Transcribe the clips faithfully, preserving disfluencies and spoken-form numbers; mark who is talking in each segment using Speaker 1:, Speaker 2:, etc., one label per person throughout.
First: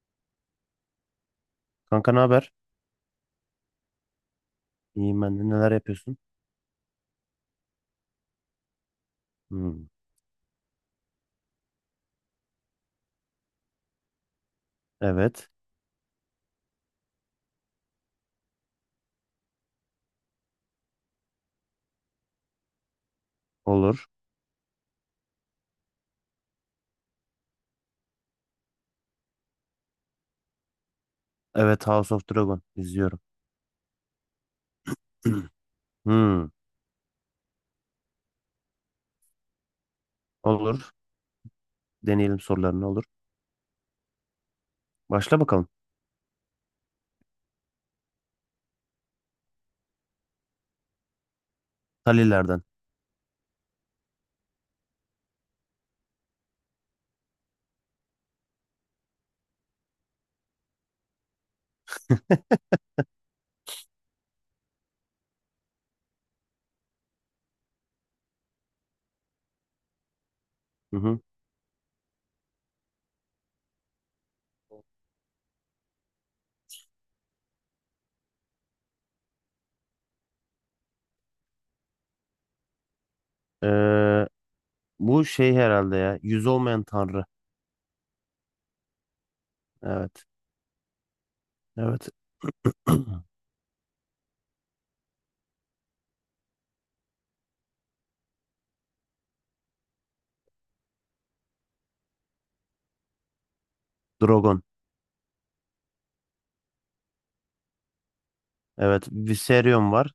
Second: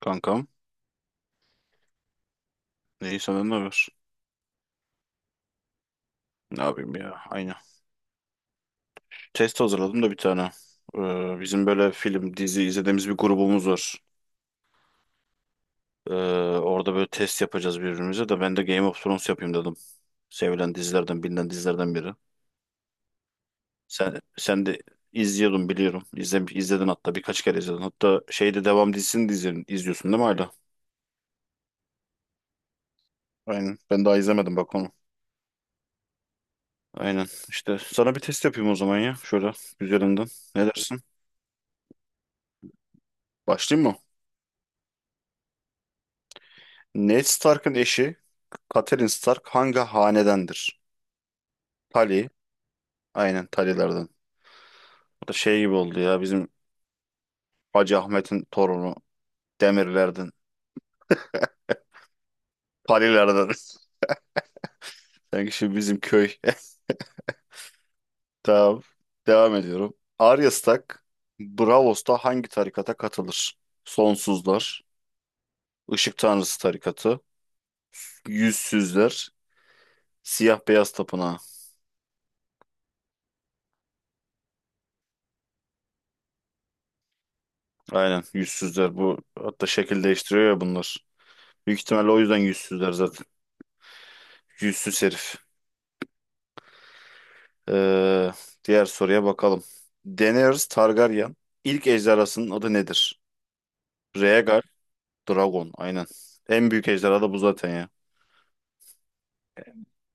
Speaker 1: Kankam.
Speaker 2: Kanka ne haber?
Speaker 1: İyi senden ne haber?
Speaker 2: İyiyim ben de. Neler yapıyorsun?
Speaker 1: Ne yapayım ya? Aynen. Test
Speaker 2: Hmm.
Speaker 1: hazırladım da bir tane. Ee, bizim böyle film, dizi izlediğimiz bir grubumuz var.
Speaker 2: Evet.
Speaker 1: Ee, Orada böyle test yapacağız birbirimize de ben de Game of Thrones yapayım dedim. Sevilen dizilerden, bilinen dizilerden biri.
Speaker 2: Olur.
Speaker 1: Sen, sen de izliyordun biliyorum. İzle, izledin hatta birkaç kere izledin. Hatta şeyde devam dizisini de izledin, izliyorsun değil mi hala?
Speaker 2: Evet, House of Dragon izliyorum.
Speaker 1: Aynen. Ben daha izlemedim bak onu.
Speaker 2: Hmm.
Speaker 1: Aynen. İşte sana bir test yapayım o zaman ya. Şöyle üzerinden. Ne
Speaker 2: Olur.
Speaker 1: dersin?
Speaker 2: Deneyelim sorularını olur.
Speaker 1: Başlayayım mı?
Speaker 2: Başla bakalım.
Speaker 1: Ned Stark'ın eşi Catelyn Stark hangi hanedendir? Tully.
Speaker 2: Talilerden.
Speaker 1: Aynen Tully'lerden. Bu da şey gibi oldu ya bizim Hacı Ahmet'in torunu Demirlerden. Tully'lerden. Sanki şimdi bizim köy. Tamam. Devam ediyorum. Arya
Speaker 2: Hı
Speaker 1: Stark
Speaker 2: hı.
Speaker 1: Braavos'ta hangi tarikata katılır? Sonsuzlar, Işık Tanrısı tarikatı, Yüzsüzler, Siyah Beyaz Tapınağı.
Speaker 2: Ee, Bu şey herhalde ya. Yüz olmayan tanrı.
Speaker 1: Aynen Yüzsüzler. Bu hatta şekil
Speaker 2: Evet.
Speaker 1: değiştiriyor ya bunlar. Büyük
Speaker 2: Evet.
Speaker 1: ihtimalle o yüzden yüzsüzler zaten. Yüzsüz herif. Ee, Diğer soruya bakalım. Daenerys Targaryen ilk ejderhasının adı nedir?
Speaker 2: Dragon.
Speaker 1: Rhaegar Dragon. Aynen. En büyük ejderha da bu zaten ya.
Speaker 2: Evet. Viserion var.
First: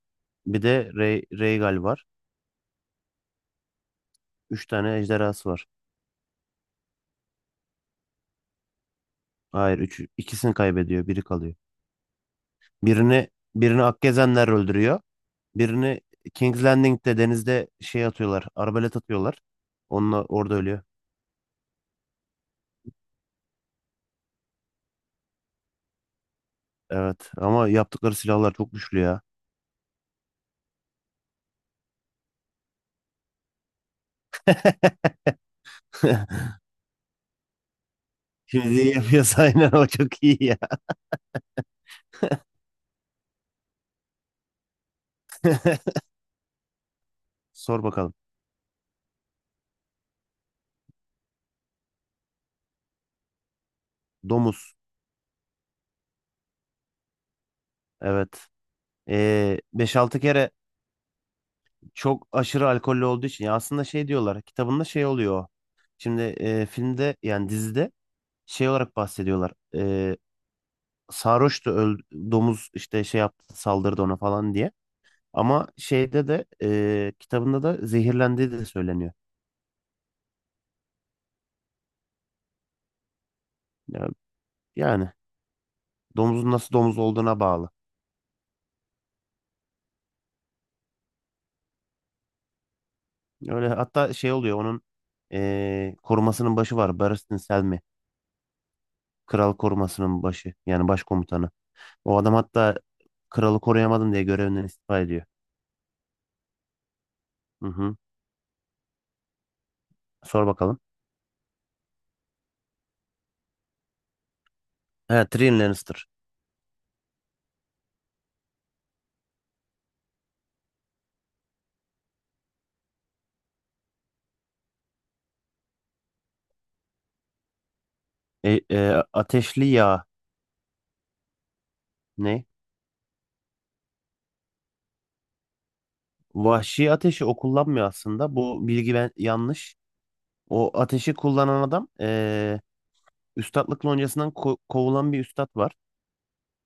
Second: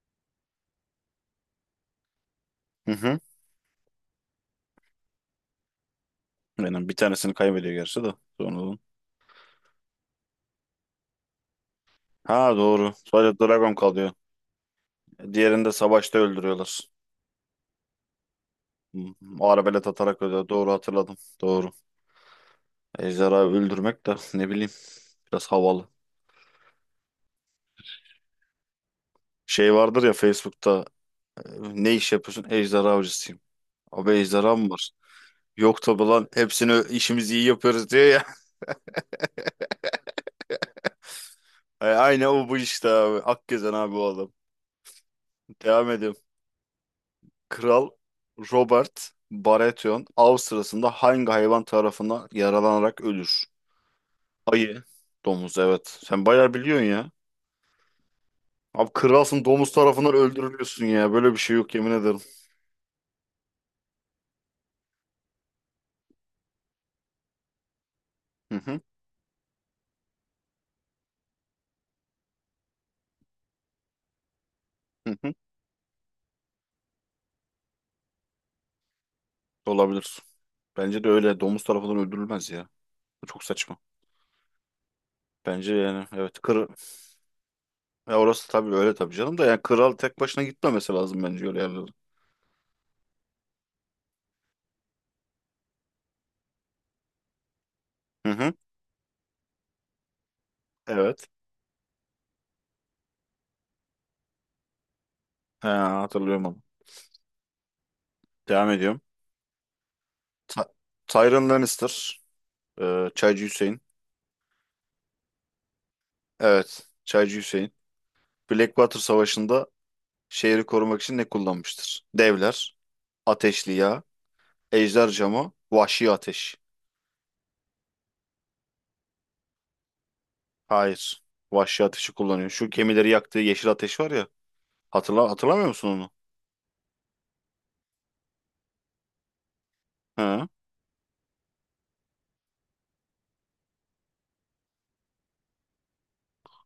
Speaker 2: Bir de Rey Rhaegal var.
Speaker 1: Hı hı.
Speaker 2: Üç tane ejderhası var.
Speaker 1: Aynen. Bir tanesini kaybediyor gerçi de. Sonradan.
Speaker 2: Hayır. Üç, ikisini kaybediyor. Biri kalıyor.
Speaker 1: Ha doğru.
Speaker 2: Birini
Speaker 1: Sadece Dragon
Speaker 2: birini
Speaker 1: kalıyor.
Speaker 2: Akgezenler öldürüyor.
Speaker 1: Diğerini de
Speaker 2: Birini
Speaker 1: savaşta
Speaker 2: King's
Speaker 1: öldürüyorlar.
Speaker 2: Landing'de denizde şey atıyorlar. Arbalet
Speaker 1: Hı,
Speaker 2: atıyorlar.
Speaker 1: Arabelet atarak
Speaker 2: Onunla
Speaker 1: öldürüyor.
Speaker 2: orada
Speaker 1: Doğru
Speaker 2: ölüyor.
Speaker 1: hatırladım. Doğru. Ejderha öldürmek de ne bileyim biraz havalı.
Speaker 2: Evet ama yaptıkları silahlar çok güçlü ya.
Speaker 1: Şey vardır ya Facebook'ta e, ne iş yapıyorsun? Ejderha avcısıyım. Abi ejderha mı var? Yok tabi lan hepsini işimizi iyi yapıyoruz diyor ya.
Speaker 2: Şimdi iyi yapıyorsa aynen o çok iyi ya.
Speaker 1: Ay, aynen o bu işte abi. Akgezen abi o adam. Devam edelim.
Speaker 2: Sor
Speaker 1: Kral
Speaker 2: bakalım.
Speaker 1: Robert Baratheon av sırasında hangi hayvan tarafından yaralanarak ölür?
Speaker 2: Domuz.
Speaker 1: Ayı. Domuz evet. Sen bayağı biliyorsun ya.
Speaker 2: Evet.
Speaker 1: Abi kralsın
Speaker 2: Ee,
Speaker 1: domuz tarafından
Speaker 2: beş altı kere
Speaker 1: öldürülüyorsun ya. Böyle bir şey yok yemin ederim.
Speaker 2: çok aşırı alkollü olduğu için ya aslında şey diyorlar kitabında şey oluyor. O. Şimdi e, filmde yani dizide
Speaker 1: Hı
Speaker 2: şey
Speaker 1: hı,
Speaker 2: olarak bahsediyorlar. Ee, sarhoştu öl- domuz işte şey yaptı, saldırdı ona falan diye.
Speaker 1: hı hı.
Speaker 2: Ama şeyde de e, kitabında da zehirlendiği de söyleniyor.
Speaker 1: Olabilir. Bence de öyle. Domuz tarafından öldürülmez ya. Bu çok saçma.
Speaker 2: Ya- Yani
Speaker 1: Bence yani evet.
Speaker 2: domuzun
Speaker 1: Kır...
Speaker 2: nasıl domuz olduğuna bağlı.
Speaker 1: Ya orası tabii öyle tabii canım da yani kral tek başına gitmemesi lazım bence öyle yerlere.
Speaker 2: Öyle hatta şey oluyor onun e, korumasının başı var. Barristan Selmy.
Speaker 1: Hı hı.
Speaker 2: Kral korumasının başı. Yani
Speaker 1: Evet.
Speaker 2: başkomutanı. O adam hatta kralı koruyamadım diye görevinden istifa ediyor.
Speaker 1: He, hatırlıyorum onu.
Speaker 2: Hı hı.
Speaker 1: Devam ediyorum.
Speaker 2: Sor
Speaker 1: Ta-
Speaker 2: bakalım.
Speaker 1: Tyrion Lannister. e, Çaycı Hüseyin.
Speaker 2: He, Tyrion Lannister.
Speaker 1: Evet. Çaycı Hüseyin. Blackwater Savaşı'nda şehri korumak için ne kullanmıştır? Devler, ateşli yağ, ejder camı, vahşi ateş.
Speaker 2: E, e, ateşli yağ
Speaker 1: Hayır. Vahşi ateşi
Speaker 2: ne?
Speaker 1: kullanıyor. Şu gemileri yaktığı yeşil ateş var ya. Hatırla hatırlamıyor musun onu?
Speaker 2: Vahşi ateşi o kullanmıyor aslında. Bu bilgi ben yanlış.
Speaker 1: Hı.
Speaker 2: O ateşi kullanan adam, e, üstatlık loncasından ko- kovulan bir üstat var.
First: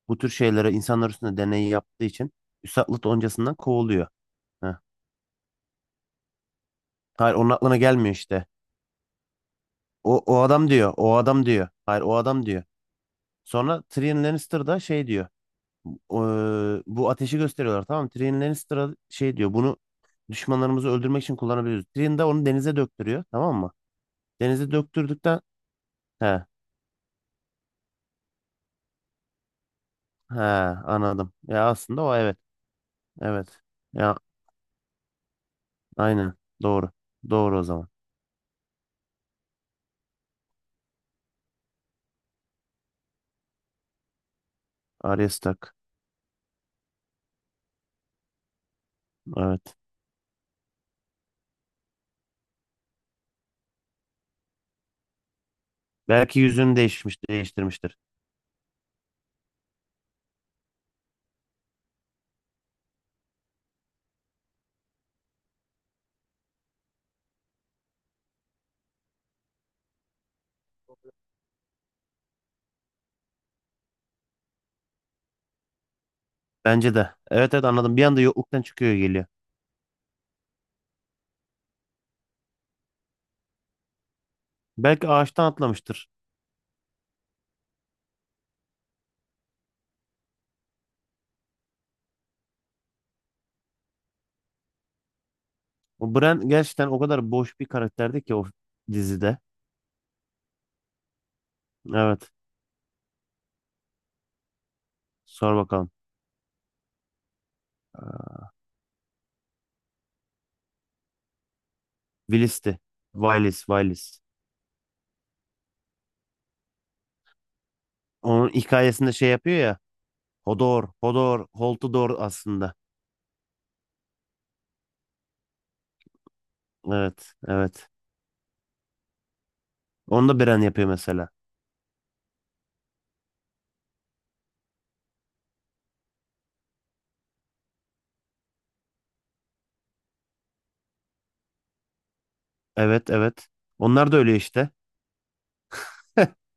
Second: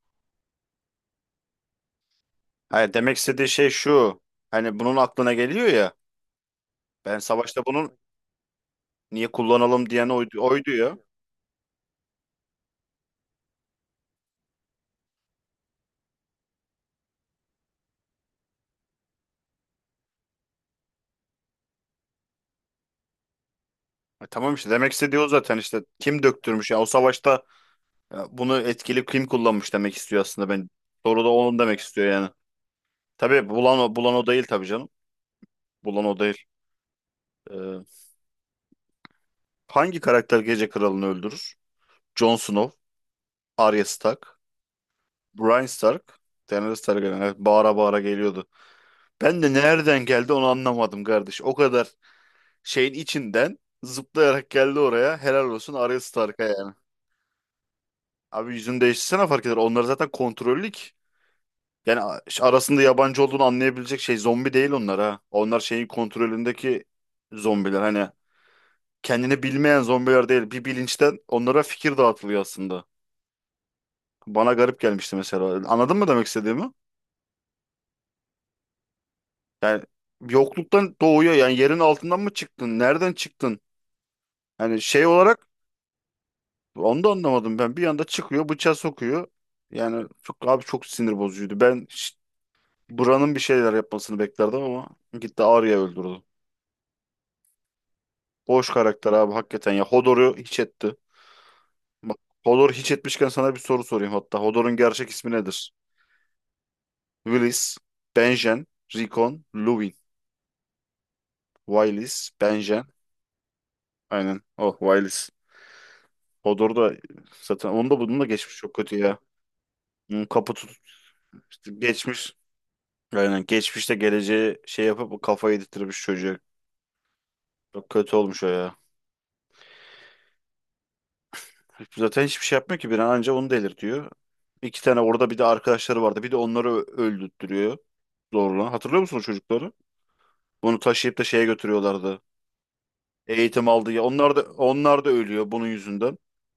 Speaker 2: Bu tür şeylere insanlar üstünde deneyi yaptığı için
Speaker 1: Hayır,
Speaker 2: üstatlık
Speaker 1: demek istediği
Speaker 2: loncasından
Speaker 1: şey
Speaker 2: kovuluyor.
Speaker 1: şu.
Speaker 2: Heh.
Speaker 1: Hani bunun aklına geliyor ya. Ben
Speaker 2: Hayır, onun
Speaker 1: savaşta
Speaker 2: aklına
Speaker 1: bunun
Speaker 2: gelmiyor işte.
Speaker 1: niye kullanalım diyen
Speaker 2: O,
Speaker 1: oydu,
Speaker 2: o adam
Speaker 1: oydu
Speaker 2: diyor.
Speaker 1: ya.
Speaker 2: O adam diyor. Hayır, o adam diyor. Sonra Tyrion Lannister da şey diyor. "O, e, bu ateşi gösteriyorlar, tamam mı? Tyrion Lannister'a şey diyor. Bunu düşmanlarımızı öldürmek için kullanabiliriz. Tyrion da onu denize döktürüyor, tamam mı?
Speaker 1: E tamam işte
Speaker 2: Denize
Speaker 1: demek istediği o
Speaker 2: döktürdükten
Speaker 1: zaten işte kim
Speaker 2: he,
Speaker 1: döktürmüş ya o savaşta ya bunu etkili kim kullanmış demek istiyor
Speaker 2: he,
Speaker 1: aslında ben. Soru da
Speaker 2: anladım.
Speaker 1: onun
Speaker 2: Ya
Speaker 1: demek
Speaker 2: aslında
Speaker 1: istiyor
Speaker 2: o,
Speaker 1: yani.
Speaker 2: evet.
Speaker 1: Tabii
Speaker 2: Evet.
Speaker 1: bulan o, bulan
Speaker 2: Ya,
Speaker 1: o değil tabii canım. Bulan o
Speaker 2: aynen.
Speaker 1: değil.
Speaker 2: Doğru. Doğru o
Speaker 1: Ee,
Speaker 2: zaman.
Speaker 1: Hangi karakter Gece Kralı'nı öldürür? Jon Snow, Arya Stark,
Speaker 2: Ares
Speaker 1: Bryan
Speaker 2: tak.
Speaker 1: Stark, Daenerys Targaryen. Evet, bağıra bağıra geliyordu. Ben de
Speaker 2: Evet.
Speaker 1: nereden geldi onu anlamadım kardeş. O kadar şeyin içinden zıplayarak geldi oraya. Helal olsun Arya
Speaker 2: Belki
Speaker 1: Stark'a yani.
Speaker 2: yüzünü değişmiş, değiştirmiştir.
Speaker 1: Abi yüzünü değiştirsene fark eder. Onlar zaten kontrollük. Yani a- arasında yabancı olduğunu anlayabilecek şey zombi değil onlar ha. Onlar şeyin kontrolündeki zombiler. Hani kendini bilmeyen zombiler değil. Bir bilinçten onlara fikir dağıtılıyor aslında. Bana garip gelmişti mesela. Anladın mı demek istediğimi?
Speaker 2: Bence de. Evet, evet, anladım. Bir anda yokluktan çıkıyor, geliyor.
Speaker 1: Yani yokluktan doğuyor. Yani yerin altından mı çıktın? Nereden çıktın? Yani şey
Speaker 2: Belki
Speaker 1: olarak
Speaker 2: ağaçtan atlamıştır.
Speaker 1: onu da anlamadım ben. Bir anda çıkıyor, bıçağı sokuyor. Yani çok abi çok sinir bozucuydu. Ben ş- buranın bir şeyler yapmasını beklerdim ama gitti Arya'yı
Speaker 2: O
Speaker 1: öldürdü.
Speaker 2: Bran gerçekten o kadar boş bir karakterdi ki o
Speaker 1: Boş karakter abi
Speaker 2: dizide.
Speaker 1: hakikaten ya. Hodor'u hiç etti. Bak,
Speaker 2: Evet.
Speaker 1: Hodor hiç etmişken sana bir soru sorayım hatta. Hodor'un gerçek ismi
Speaker 2: Sor
Speaker 1: nedir?
Speaker 2: bakalım.
Speaker 1: Willis,
Speaker 2: Ee,
Speaker 1: Benjen, Rickon, Luwin. Willis,
Speaker 2: Willis'ti.
Speaker 1: Benjen.
Speaker 2: Willis, Willis.
Speaker 1: Aynen. Oh, Willis. Hodor da zaten onun da bunun da
Speaker 2: Onun
Speaker 1: geçmiş çok kötü
Speaker 2: hikayesinde
Speaker 1: ya.
Speaker 2: şey yapıyor ya.
Speaker 1: Bunun kapı tut
Speaker 2: Hodor, Hodor,
Speaker 1: işte
Speaker 2: Holtudor
Speaker 1: geçmiş.
Speaker 2: aslında.
Speaker 1: Aynen. Geçmişte geleceği şey yapıp kafayı yedirtmiş çocuğa.
Speaker 2: Evet,
Speaker 1: Çok
Speaker 2: evet.
Speaker 1: kötü olmuş o ya.
Speaker 2: Onu da Bran yapıyor mesela.
Speaker 1: Zaten hiçbir şey yapmıyor ki bir an anca onu delirtiyor. İki tane orada bir de arkadaşları vardı. Bir de onları ö- öldürttürüyor zorla. Hatırlıyor musun o çocukları? Bunu taşıyıp da şeye götürüyorlardı.
Speaker 2: Evet, evet.
Speaker 1: Eğitim aldı ya.
Speaker 2: Onlar da
Speaker 1: Onlar
Speaker 2: öyle
Speaker 1: da
Speaker 2: işte.
Speaker 1: onlar da ölüyor bunun yüzünden.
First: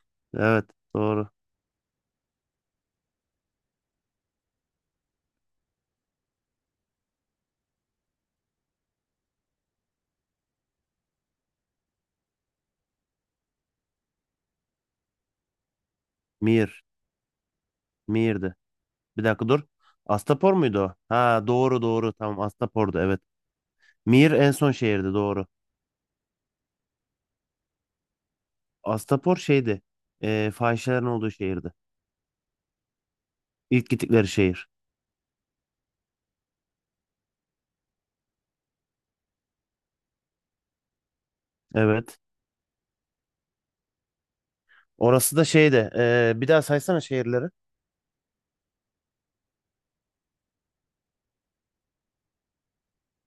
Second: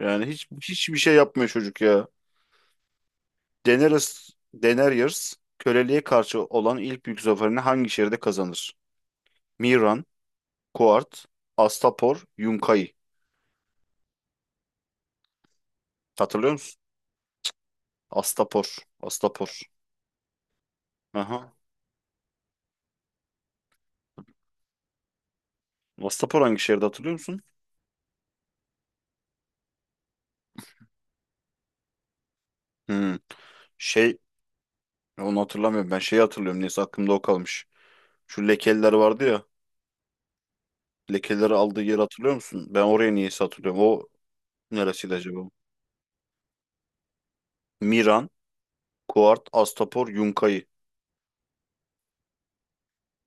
Speaker 1: Yani hiç
Speaker 2: Evet,
Speaker 1: hiçbir şey
Speaker 2: doğru.
Speaker 1: yapmıyor çocuk ya. Daenerys, Daenerys köleliğe karşı olan ilk büyük zaferini hangi şehirde kazanır? Miran, Kuart, Astapor, Yunkai. Hatırlıyor musun?
Speaker 2: Mir, Mir'di.
Speaker 1: Astapor.
Speaker 2: Bir dakika
Speaker 1: Astapor.
Speaker 2: dur. Astapor muydu o? Ha,
Speaker 1: Aha.
Speaker 2: doğru, doğru. Tamam, Astapor'du evet. Mir en son şehirdi, doğru.
Speaker 1: Astapor hangi şehirde hatırlıyor musun?
Speaker 2: Astapor şeydi. E, fahişelerin olduğu şehirdi.
Speaker 1: Hmm.
Speaker 2: İlk
Speaker 1: Şey
Speaker 2: gittikleri şehir.
Speaker 1: onu hatırlamıyorum. Ben şeyi hatırlıyorum. Neyse aklımda o kalmış. Şu lekeler vardı ya. Lekeleri aldığı yeri
Speaker 2: Evet.
Speaker 1: hatırlıyor musun? Ben oraya niyeyse hatırlıyorum. O neresiydi
Speaker 2: Orası
Speaker 1: acaba?
Speaker 2: da şeydi. E, bir daha saysana şehirleri.
Speaker 1: Miran, Kuart, Astapor, Yunkayı.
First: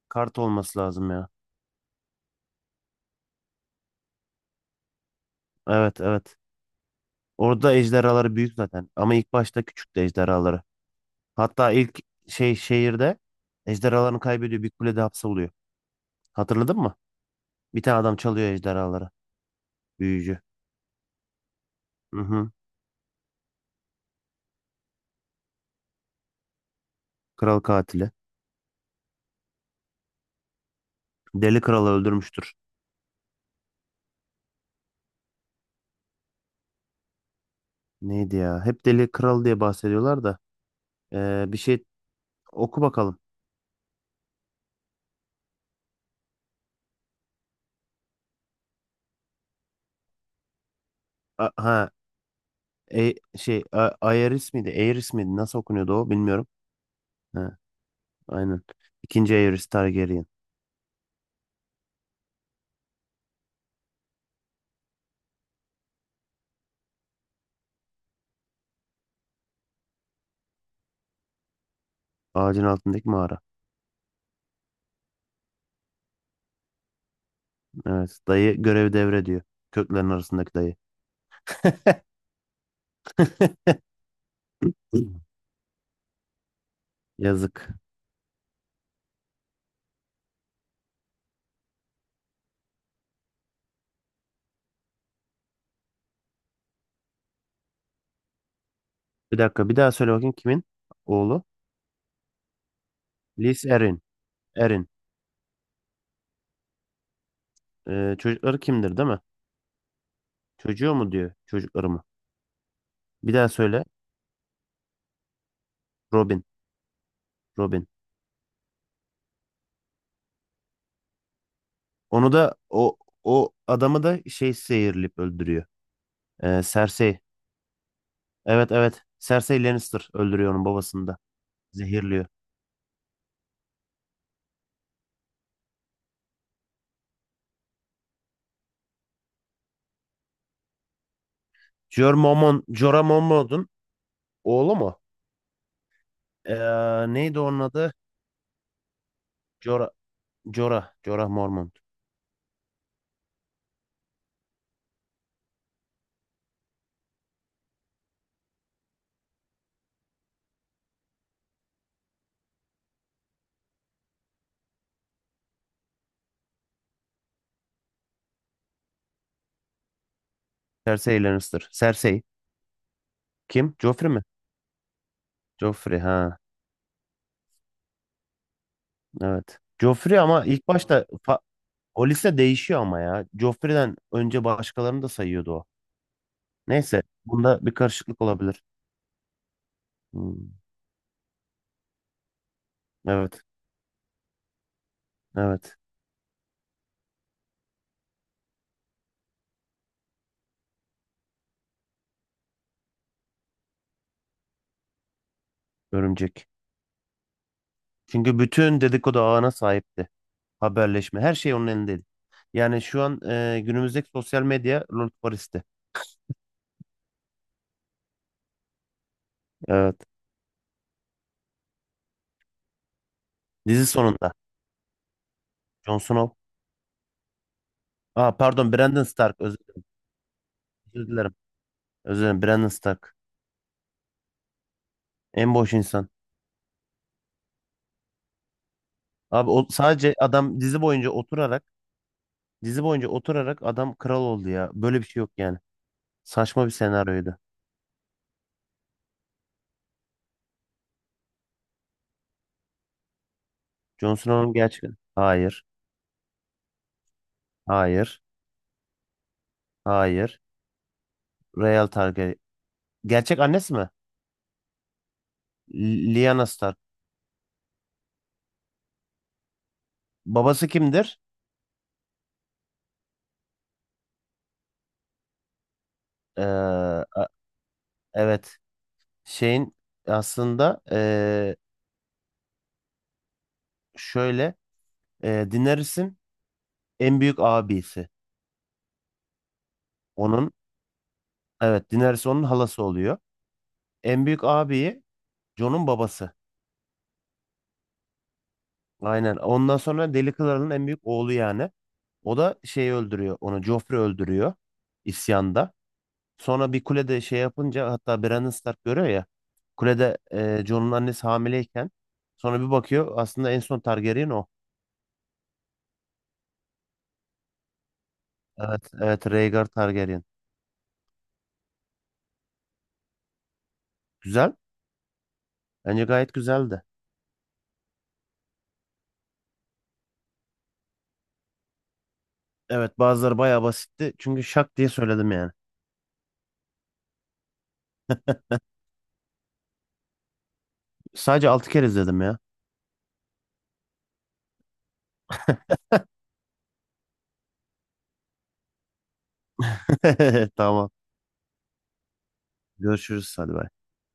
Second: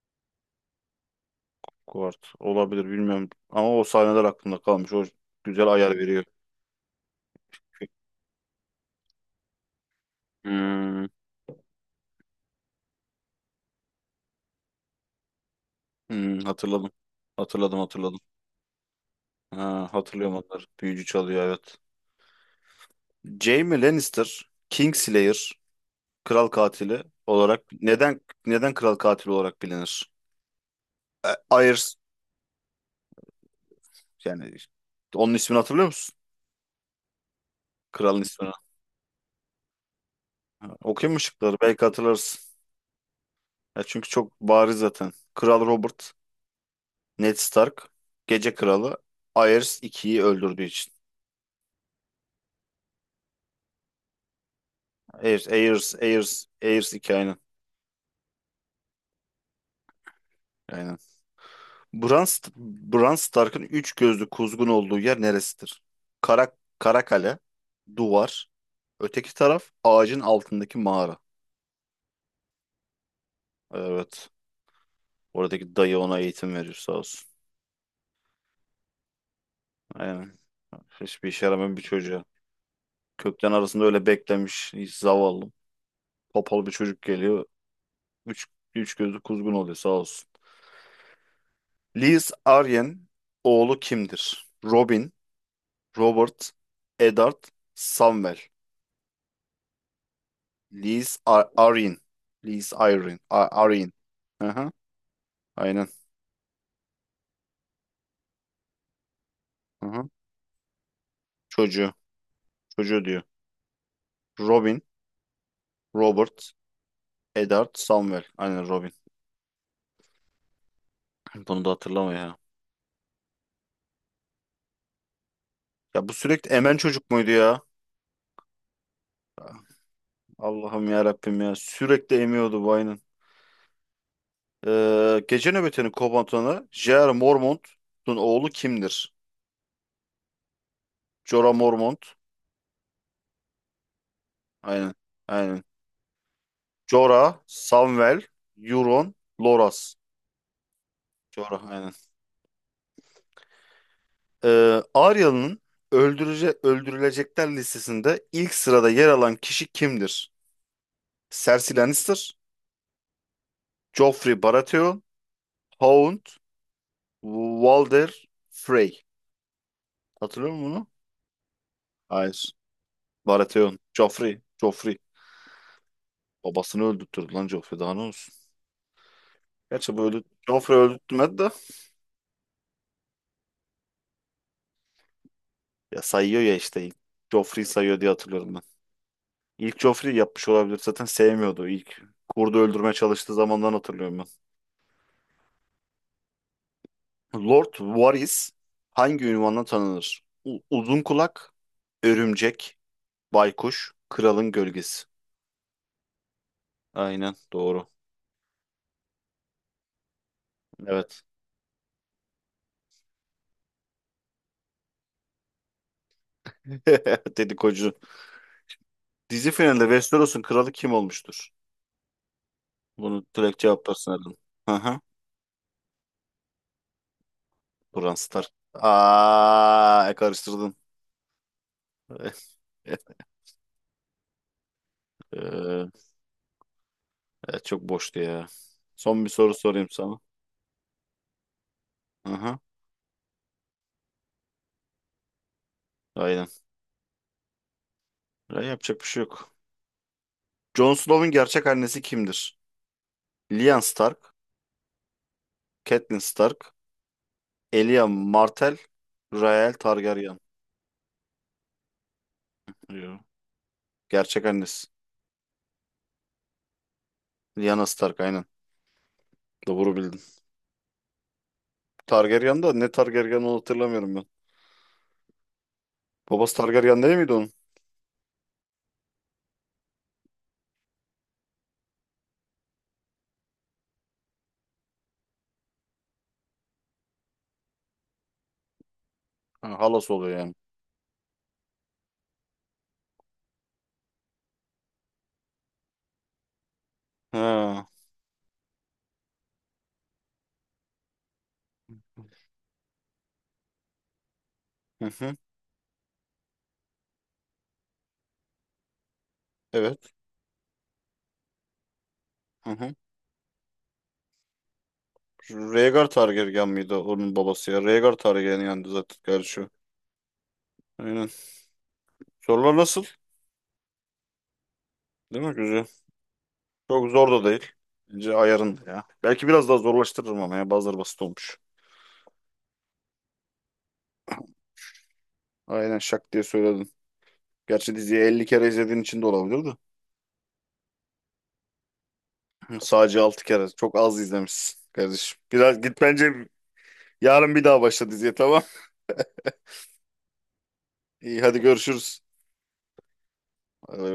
Speaker 2: Kart olması lazım ya.
Speaker 1: Kuart olabilir bilmiyorum. Ama o sahneler aklımda kalmış. O güzel ayar
Speaker 2: Evet,
Speaker 1: veriyor.
Speaker 2: evet. Orada ejderhaları büyük zaten. Ama ilk başta küçüktü ejderhaları.
Speaker 1: Hmm,
Speaker 2: Hatta ilk şey şehirde ejderhalarını kaybediyor. Bir kulede hapsoluyor.
Speaker 1: hmm,
Speaker 2: Hatırladın
Speaker 1: hatırladım.
Speaker 2: mı?
Speaker 1: Hatırladım
Speaker 2: Bir tane adam
Speaker 1: hatırladım.
Speaker 2: çalıyor ejderhaları.
Speaker 1: Ha, hatırlıyorum
Speaker 2: Büyücü.
Speaker 1: onları. Büyücü çalıyor evet.
Speaker 2: Hı hı.
Speaker 1: Jaime Lannister, Kingslayer, kral katili
Speaker 2: Kral
Speaker 1: olarak
Speaker 2: katili.
Speaker 1: neden neden kral katili olarak bilinir? E,
Speaker 2: Deli Kral'ı
Speaker 1: Aerys.
Speaker 2: öldürmüştür.
Speaker 1: Yani onun ismini hatırlıyor musun? Kralın
Speaker 2: Neydi
Speaker 1: ismini.
Speaker 2: ya? Hep Deli Kral diye bahsediyorlar da.
Speaker 1: Ha, okuyayım mı
Speaker 2: Ee, bir
Speaker 1: şıkları?
Speaker 2: şey
Speaker 1: Belki hatırlarsın.
Speaker 2: oku bakalım.
Speaker 1: Ya çünkü çok bariz zaten. Kral Robert, Ned Stark, Gece Kralı, Aerys ikiyi öldürdüğü için.
Speaker 2: A- ha, e- şey, A- Aerys miydi? Aerys miydi?
Speaker 1: Aerys,
Speaker 2: Nasıl
Speaker 1: Aerys,
Speaker 2: okunuyordu o
Speaker 1: Aerys,
Speaker 2: bilmiyorum.
Speaker 1: Aerys iki aynen.
Speaker 2: Ha, aynen. İkinci Aerys Targaryen.
Speaker 1: Aynen. Bran, St- Bran Stark'ın üç gözlü kuzgun olduğu yer neresidir? Kara, Karakale, duvar, öteki taraf ağacın altındaki mağara.
Speaker 2: Ağacın altındaki mağara.
Speaker 1: Evet. Oradaki dayı ona eğitim veriyor sağ olsun.
Speaker 2: Evet. Dayı görev devrediyor. Köklerin
Speaker 1: Aynen.
Speaker 2: arasındaki dayı.
Speaker 1: Hiçbir işe yaramayan bir çocuğa. Kökten arasında öyle beklemiş. Hiç zavallı. Topal bir çocuk geliyor.
Speaker 2: Yazık.
Speaker 1: Üç, Üç gözlü kuzgun oluyor sağ olsun. Liz Aryen oğlu kimdir? Robin, Robert, Eddard, Samwell.
Speaker 2: Bir dakika, bir daha söyle bakayım, kimin
Speaker 1: Liz
Speaker 2: oğlu?
Speaker 1: Ar Arryn. Liz Arryn. Ar
Speaker 2: Lys
Speaker 1: Arryn.
Speaker 2: Erin.
Speaker 1: Hı hı,
Speaker 2: Erin.
Speaker 1: aynen.
Speaker 2: Ee, çocukları kimdir değil mi?
Speaker 1: Hı hı.
Speaker 2: Çocuğu mu diyor çocukları
Speaker 1: Çocuğu.
Speaker 2: mı?
Speaker 1: Çocuğu diyor.
Speaker 2: Bir daha söyle.
Speaker 1: Robin, Robert,
Speaker 2: Robin.
Speaker 1: Eddard,
Speaker 2: Robin.
Speaker 1: Samwell. Aynen Robin. Bunu da hatırlamıyor
Speaker 2: Onu
Speaker 1: ya.
Speaker 2: da o o adamı da şey zehirleyip öldürüyor.
Speaker 1: Ya bu sürekli
Speaker 2: Ee,
Speaker 1: emen çocuk
Speaker 2: Cersei.
Speaker 1: muydu ya?
Speaker 2: Evet, evet. Cersei Lannister öldürüyor onun
Speaker 1: Allah'ım ya
Speaker 2: babasını da.
Speaker 1: Rabbim ya. Sürekli
Speaker 2: Zehirliyor.
Speaker 1: emiyordu bu aynen. Ee, gece nöbetinin komutanı J R. Mormont'un oğlu kimdir? Jorah Mormont.
Speaker 2: Jor Mormont, Jorah Mormont'un oğlu
Speaker 1: Aynen.
Speaker 2: mu?
Speaker 1: Aynen.
Speaker 2: Ee,
Speaker 1: Jorah,
Speaker 2: neydi onun adı?
Speaker 1: Samwell, Euron,
Speaker 2: Jorah,
Speaker 1: Loras.
Speaker 2: Jorah, Jorah
Speaker 1: Jorah
Speaker 2: Mormont.
Speaker 1: aynen. Ee, Arya'nın öldürece öldürülecekler listesinde ilk sırada yer alan kişi kimdir? Cersei Lannister, Joffrey Baratheon, Hound, Walder Frey. Hatırlıyor musun bunu?
Speaker 2: Cersei Lannister. Cersei.
Speaker 1: Hayır.
Speaker 2: Kim?
Speaker 1: Baratheon.
Speaker 2: Joffrey mi?
Speaker 1: Joffrey. Joffrey.
Speaker 2: Joffrey ha.
Speaker 1: Babasını öldürttürdü lan Joffrey. Daha ne olsun?
Speaker 2: Evet.
Speaker 1: Gerçi bu
Speaker 2: Joffrey
Speaker 1: öldü.
Speaker 2: ama ilk
Speaker 1: Joffrey
Speaker 2: başta
Speaker 1: öldürtmedi
Speaker 2: fa-
Speaker 1: de.
Speaker 2: o liste değişiyor ama ya. Joffrey'den önce başkalarını da sayıyordu o.
Speaker 1: Ya sayıyor ya işte ilk.
Speaker 2: Neyse. Bunda
Speaker 1: Joffrey
Speaker 2: bir
Speaker 1: sayıyor diye
Speaker 2: karışıklık
Speaker 1: hatırlıyorum ben.
Speaker 2: olabilir.
Speaker 1: İlk Joffrey yapmış
Speaker 2: Hmm.
Speaker 1: olabilir. Zaten sevmiyordu. İlk kurdu öldürmeye çalıştığı
Speaker 2: Evet.
Speaker 1: zamandan hatırlıyorum
Speaker 2: Evet.
Speaker 1: ben. Lord Varys hangi ünvanla tanınır? U- uzun kulak, örümcek, baykuş, kralın gölgesi.
Speaker 2: Örümcek.
Speaker 1: Aynen doğru.
Speaker 2: Çünkü bütün dedikodu ağına sahipti. Haberleşme.
Speaker 1: Evet.
Speaker 2: Her şey onun elindeydi. Yani şu an e, günümüzdeki sosyal medya Lord Paris'ti.
Speaker 1: Dedikocu. Dizi finalinde
Speaker 2: Evet.
Speaker 1: Westeros'un kralı kim olmuştur? Bunu direkt
Speaker 2: Dizi
Speaker 1: cevaplarsın
Speaker 2: sonunda.
Speaker 1: Erdoğan. Hı hı.
Speaker 2: Jon Snow.
Speaker 1: Bran
Speaker 2: Aa,
Speaker 1: Stark.
Speaker 2: pardon, Brandon Stark. Öz-
Speaker 1: Aa, e, karıştırdın.
Speaker 2: Özür dilerim. Özür dilerim. Brandon Stark. En boş
Speaker 1: Ee,
Speaker 2: insan.
Speaker 1: evet, çok boştu ya. Son bir
Speaker 2: Abi
Speaker 1: soru
Speaker 2: o,
Speaker 1: sorayım
Speaker 2: sadece
Speaker 1: sana.
Speaker 2: adam dizi boyunca oturarak
Speaker 1: Aha,
Speaker 2: dizi boyunca oturarak adam kral oldu ya. Böyle bir şey yok yani.
Speaker 1: aynen.
Speaker 2: Saçma bir senaryoydu.
Speaker 1: Ya, yapacak bir şey yok. Jon Snow'un gerçek annesi kimdir? Lyanna
Speaker 2: Jon
Speaker 1: Stark,
Speaker 2: Snow'un gerçek. Hayır.
Speaker 1: Catelyn Stark, Elia
Speaker 2: Hayır.
Speaker 1: Martell, Rael Targaryen.
Speaker 2: Hayır. Real Targaryen.
Speaker 1: Yo.
Speaker 2: Gerçek annesi mi?
Speaker 1: Gerçek annesi.
Speaker 2: L- Lyanna Stark.
Speaker 1: Lyanna Stark aynen. Doğru bildin.
Speaker 2: Babası kimdir?
Speaker 1: Targaryen da ne Targaryen onu hatırlamıyorum ben.
Speaker 2: Ee,
Speaker 1: Babası Targaryen değil
Speaker 2: a-
Speaker 1: miydi onun?
Speaker 2: evet. Şeyin aslında, ee, şöyle, ee, Daenerys'in en büyük abisi.
Speaker 1: Ha, halası oluyor
Speaker 2: Onun,
Speaker 1: yani.
Speaker 2: evet, Daenerys onun halası oluyor. En büyük abiyi, Jon'un babası.
Speaker 1: Ha.
Speaker 2: Aynen. Ondan sonra Deli Kralı'nın en büyük oğlu yani. O da şeyi öldürüyor. Onu Joffrey öldürüyor
Speaker 1: Hı hı.
Speaker 2: isyanda. Sonra bir kulede şey yapınca hatta Brandon Stark görüyor ya.
Speaker 1: Evet.
Speaker 2: Kulede ee, Jon'un annesi hamileyken sonra
Speaker 1: Hı
Speaker 2: bir
Speaker 1: hı.
Speaker 2: bakıyor aslında en son Targaryen o.
Speaker 1: Rhaegar Targaryen miydi onun babası ya? Rhaegar Targaryen
Speaker 2: Evet,
Speaker 1: yandı zaten
Speaker 2: evet, Rhaegar
Speaker 1: kardeşi.
Speaker 2: Targaryen.
Speaker 1: Aynen. Sorular nasıl?
Speaker 2: Güzel.
Speaker 1: Değil mi güzel?
Speaker 2: Bence gayet güzeldi.
Speaker 1: Çok zor da değil. Bence ayarında ya. Belki biraz daha zorlaştırırım ama ya bazıları basit olmuş.
Speaker 2: Evet, bazıları bayağı basitti. Çünkü şak diye söyledim yani.
Speaker 1: Aynen şak diye söyledin. Gerçi diziyi elli kere izlediğin için de olabilir de.
Speaker 2: Sadece altı kere izledim ya.
Speaker 1: Hı, sadece altı kere. Çok az izlemişsin kardeşim. Biraz git bence yarın bir daha başla diziye tamam.
Speaker 2: Tamam.
Speaker 1: İyi hadi görüşürüz.
Speaker 2: Görüşürüz hadi.
Speaker 1: Hadi bay bay.